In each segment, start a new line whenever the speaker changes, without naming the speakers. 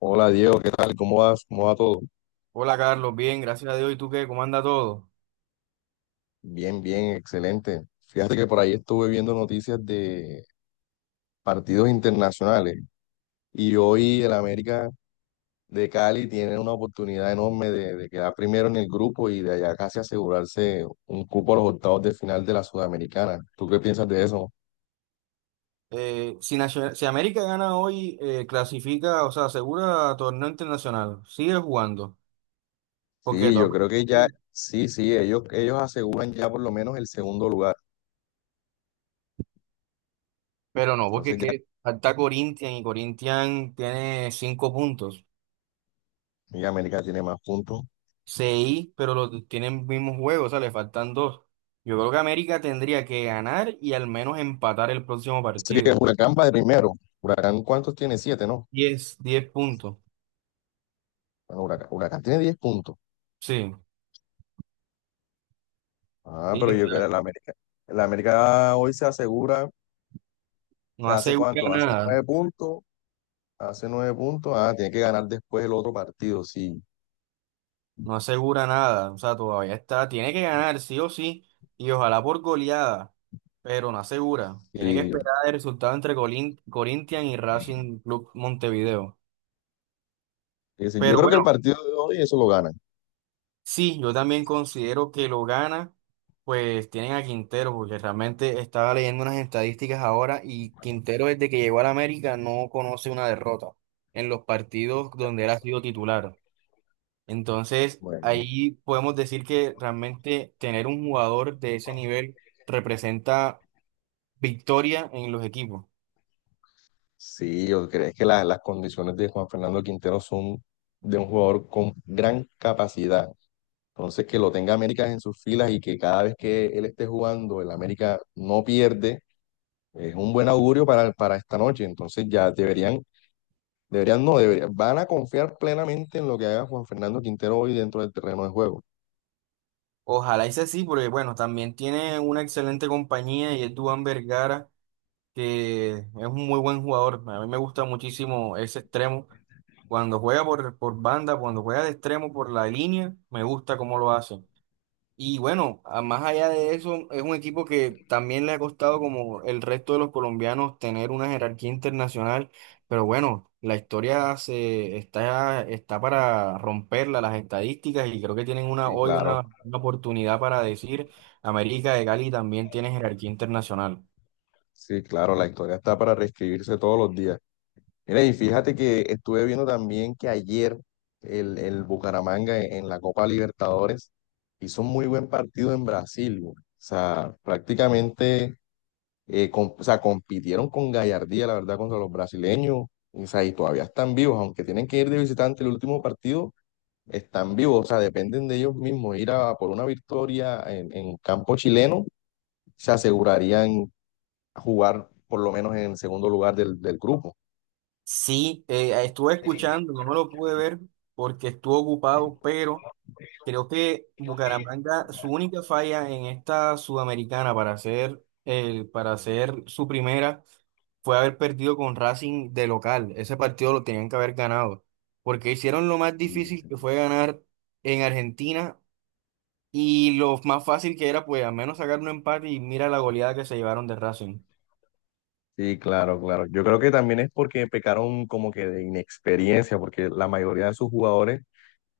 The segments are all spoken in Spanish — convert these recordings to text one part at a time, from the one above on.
Hola Diego, ¿qué tal? ¿Cómo vas? ¿Cómo va todo?
Hola Carlos, bien, gracias a Dios. ¿Y tú qué? ¿Cómo anda todo?
Bien, bien, excelente. Fíjate que por ahí estuve viendo noticias de partidos internacionales y hoy el América de Cali tiene una oportunidad enorme de quedar primero en el grupo y de allá casi asegurarse un cupo a los octavos de final de la Sudamericana. ¿Tú qué piensas de eso?
Si, si América gana hoy, clasifica, o sea, asegura torneo internacional. Sigue jugando. ¿Por qué?
Sí, yo
Toma.
creo que ya, sí, sí, ellos aseguran ya por lo menos el segundo lugar.
Pero no, porque
Entonces
es
ya,
que falta Corinthians y Corinthians tiene cinco puntos.
ya América tiene más puntos.
Seis, pero los tienen mismos juegos, o sea, le faltan dos. Yo creo que América tendría que ganar y al menos empatar el próximo
Sería que
partido.
Huracán va de primero. Huracán, ¿cuántos tiene? Siete, ¿no?
10, 10 puntos.
Bueno, Huracán tiene 10 puntos.
Sí,
Ah, pero
sí,
yo creo que
claro.
la América hoy se asegura,
No
¿se hace
asegura
cuánto? Hace
nada.
9 puntos, hace 9 puntos. Ah, tiene que ganar después el otro partido, sí.
No asegura nada, o sea, todavía está, tiene que ganar sí o sí, y ojalá por goleada, pero no asegura. Tiene que
Sí,
esperar el resultado entre Corinthians y Racing Club Montevideo.
sí. Sí. Yo
Pero
creo que
bueno,
el partido de hoy eso lo ganan.
sí, yo también considero que lo gana, pues tienen a Quintero, porque realmente estaba leyendo unas estadísticas ahora y Quintero desde que llegó a la América no conoce una derrota en los partidos donde él ha sido titular. Entonces,
Bueno,
ahí podemos decir que realmente tener un jugador de ese nivel representa victoria en los equipos.
sí, yo creo que las condiciones de Juan Fernando Quintero son de un jugador con gran capacidad. Entonces, que lo tenga América en sus filas y que cada vez que él esté jugando, el América no pierde, es un buen augurio para esta noche. Entonces, ya deberían. Deberían, no, deberían, van a confiar plenamente en lo que haga Juan Fernando Quintero hoy dentro del terreno de juego.
Ojalá sea así, porque bueno, también tiene una excelente compañía y es Duván Vergara, que es un muy buen jugador. A mí me gusta muchísimo ese extremo. Cuando juega por banda, cuando juega de extremo por la línea, me gusta cómo lo hace. Y bueno, más allá de eso, es un equipo que también le ha costado, como el resto de los colombianos, tener una jerarquía internacional. Pero bueno, la historia está para romperla, las estadísticas, y creo que tienen una,
Y
hoy
claro,
una, una oportunidad para decir, América de Cali también tiene jerarquía internacional.
sí, claro, la historia está para reescribirse todos los días. Mira, y fíjate que estuve viendo también que ayer el Bucaramanga en la Copa Libertadores hizo un muy buen partido en Brasil, güey. O sea, prácticamente, o sea, compitieron con gallardía, la verdad, contra los brasileños. O sea, y todavía están vivos, aunque tienen que ir de visitante el último partido están vivos, o sea, dependen de ellos mismos. Ir a por una victoria en campo chileno, se asegurarían jugar por lo menos en el segundo lugar del grupo.
Sí, estuve escuchando, no me lo pude ver porque estuve ocupado, pero creo que Bucaramanga, su única falla en esta Sudamericana para hacer su primera fue haber perdido con Racing de local. Ese partido lo tenían que haber ganado, porque hicieron lo más difícil que fue ganar en Argentina y lo más fácil que era, pues al menos sacar un empate y mira la goleada que se llevaron de Racing.
Sí, claro, claro. Yo creo que también es porque pecaron como que de inexperiencia, porque la mayoría de sus jugadores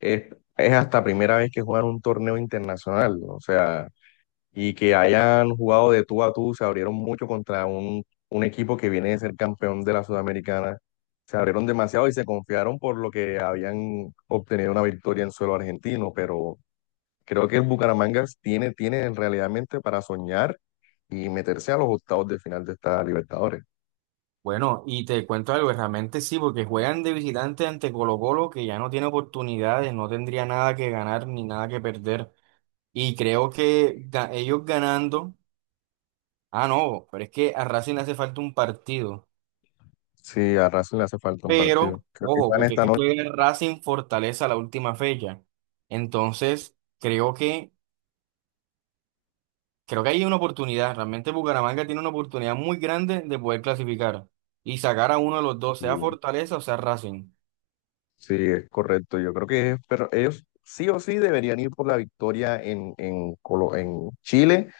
es, es hasta primera vez que juegan un torneo internacional, ¿no? O sea, y que hayan jugado de tú a tú, se abrieron mucho contra un equipo que viene de ser campeón de la Sudamericana. Se abrieron demasiado y se confiaron por lo que habían obtenido una victoria en suelo argentino, pero creo que el Bucaramanga tiene realmente para soñar y meterse a los octavos de final de esta Libertadores.
Bueno, y te cuento algo, realmente sí, porque juegan de visitante ante Colo Colo, que ya no tiene oportunidades, no tendría nada que ganar ni nada que perder. Y creo que ellos ganando, ah, no, pero es que a Racing le hace falta un partido.
Sí, a Racing le hace falta un partido.
Pero,
Creo que
ojo,
van
porque es
esta
que
noche.
juega Racing Fortaleza la última fecha. Entonces, creo que hay una oportunidad. Realmente Bucaramanga tiene una oportunidad muy grande de poder clasificar y sacar a uno de los dos, sea
y
Fortaleza o sea Racing.
Sí, es correcto. Yo creo que pero ellos sí o sí deberían ir por la victoria en Chile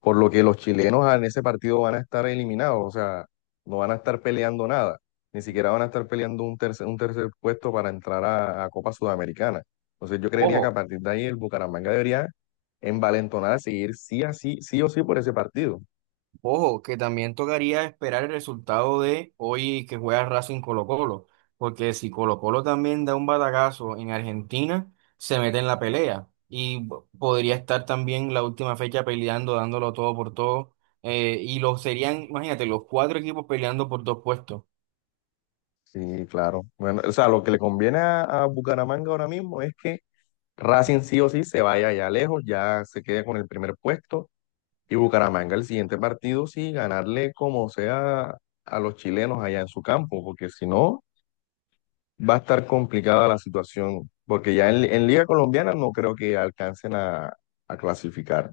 por lo que los chilenos en ese partido van a estar eliminados, o sea, no van a estar peleando nada, ni siquiera van a estar peleando un tercer puesto para entrar a Copa Sudamericana. Entonces yo creería que a
ojo
partir de ahí el Bucaramanga debería envalentonarse y ir sí, a sí, sí o sí por ese partido.
Ojo, que también tocaría esperar el resultado de hoy que juega Racing Colo-Colo, porque si Colo-Colo también da un batacazo en Argentina, se mete en la pelea y podría estar también la última fecha peleando, dándolo todo por todo, y lo serían, imagínate, los cuatro equipos peleando por dos puestos.
Sí, claro. Bueno, o sea, lo que le conviene a Bucaramanga ahora mismo es que Racing sí o sí se vaya allá lejos, ya se quede con el primer puesto. Y Bucaramanga el siguiente partido sí, ganarle como sea a los chilenos allá en su campo, porque si no, va a estar complicada la situación, porque ya en Liga Colombiana no creo que alcancen a clasificar.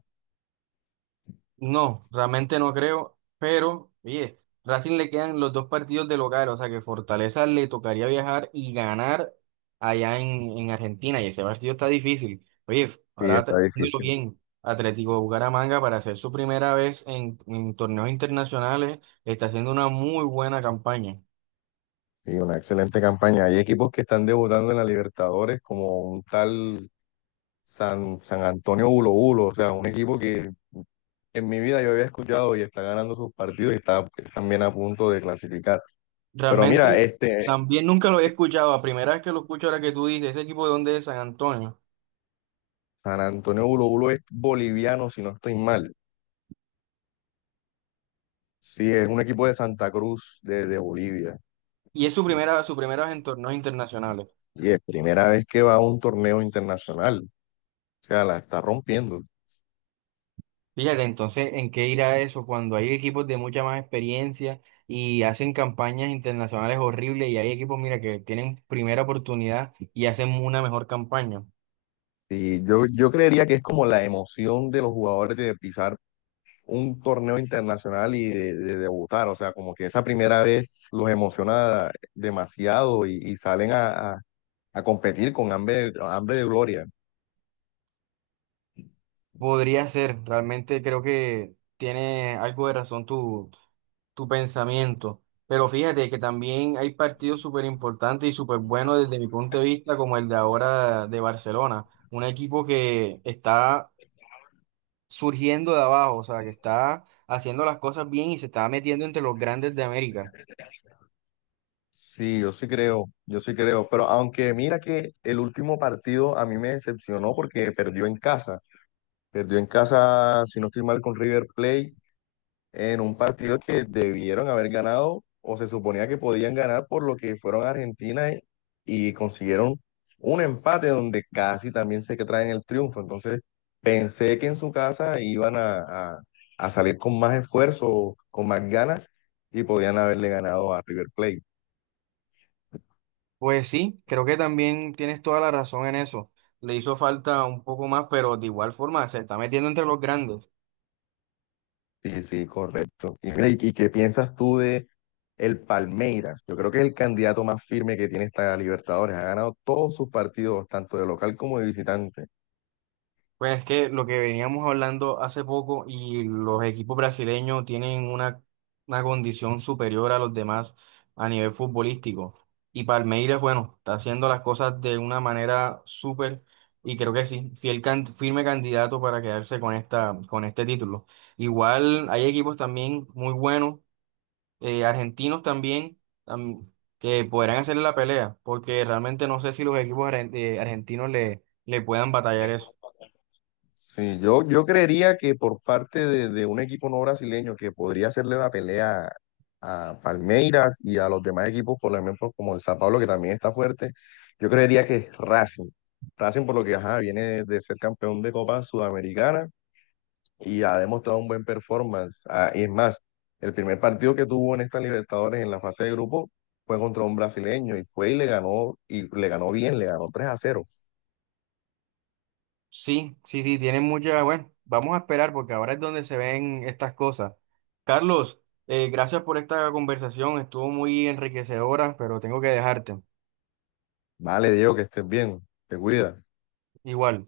No, realmente no creo, pero oye, Racing le quedan los dos partidos de local, o sea que Fortaleza le tocaría viajar y ganar allá en Argentina, y ese partido está difícil. Oye,
Sí,
ahora
está
pensándolo
difícil.
bien, Atlético de Bucaramanga para hacer su primera vez en torneos internacionales está haciendo una muy buena campaña.
Sí, una excelente campaña. Hay equipos que están debutando en la Libertadores, como un tal San Antonio Bulo Bulo, o sea, un equipo que en mi vida yo había escuchado y está ganando sus partidos y está también a punto de clasificar. Pero mira,
Realmente también nunca lo había escuchado, la primera vez que lo escucho ahora que tú dices, ese equipo de dónde es San Antonio,
San Antonio Bulo Bulo es boliviano, si no estoy mal. Sí, es un equipo de Santa Cruz, de Bolivia.
y es su primera vez en torneos internacionales.
Y es primera vez que va a un torneo internacional. O sea, la está rompiendo.
Fíjate, entonces, ¿en qué irá eso cuando hay equipos de mucha más experiencia y hacen campañas internacionales horribles y hay equipos, mira, que tienen primera oportunidad y hacen una mejor campaña?
Y yo creería que es como la emoción de los jugadores de pisar un torneo internacional y de debutar. O sea, como que esa primera vez los emociona demasiado y salen a competir con hambre, hambre de gloria.
Podría ser, realmente creo que tiene algo de razón tu pensamiento, pero fíjate que también hay partidos súper importantes y súper buenos desde mi punto de vista, como el de ahora de Barcelona, un equipo que está surgiendo de abajo, o sea, que está haciendo las cosas bien y se está metiendo entre los grandes de América.
Sí, yo sí creo, pero aunque mira que el último partido a mí me decepcionó porque perdió en casa, si no estoy mal, con River Plate, en un partido que debieron haber ganado o se suponía que podían ganar por lo que fueron a Argentina y consiguieron un empate donde casi también se que traen el triunfo, entonces pensé que en su casa iban a salir con más esfuerzo, con más ganas y podían haberle ganado a River Plate.
Pues sí, creo que también tienes toda la razón en eso. Le hizo falta un poco más, pero de igual forma se está metiendo entre los grandes.
Sí, sí, correcto. Y, mira, ¿y qué piensas tú de el Palmeiras? Yo creo que es el candidato más firme que tiene esta Libertadores. Ha ganado todos sus partidos, tanto de local como de visitante.
Pues es que lo que veníamos hablando hace poco y los equipos brasileños tienen una condición superior a los demás a nivel futbolístico. Y Palmeiras, bueno, está haciendo las cosas de una manera súper y creo que sí, fiel firme candidato para quedarse con esta, con este título. Igual hay equipos también muy buenos, argentinos también, am- que podrán hacerle la pelea, porque realmente no sé si los equipos argentinos le puedan batallar eso.
Sí, yo creería que por parte de un equipo no brasileño que podría hacerle la pelea a Palmeiras y a los demás equipos, por ejemplo, como el San Pablo, que también está fuerte, yo creería que es Racing. Racing, por lo que ajá, viene de ser campeón de Copa Sudamericana y ha demostrado un buen performance. Ah, y es más, el primer partido que tuvo en esta Libertadores en la fase de grupo fue contra un brasileño y fue y le ganó bien, le ganó 3-0.
Sí, sí, sí, tienen mucha. Bueno, vamos a esperar porque ahora es donde se ven estas cosas. Carlos, gracias por esta conversación, estuvo muy enriquecedora, pero tengo que dejarte.
Vale, Diego, que estés bien, te cuida.
Igual.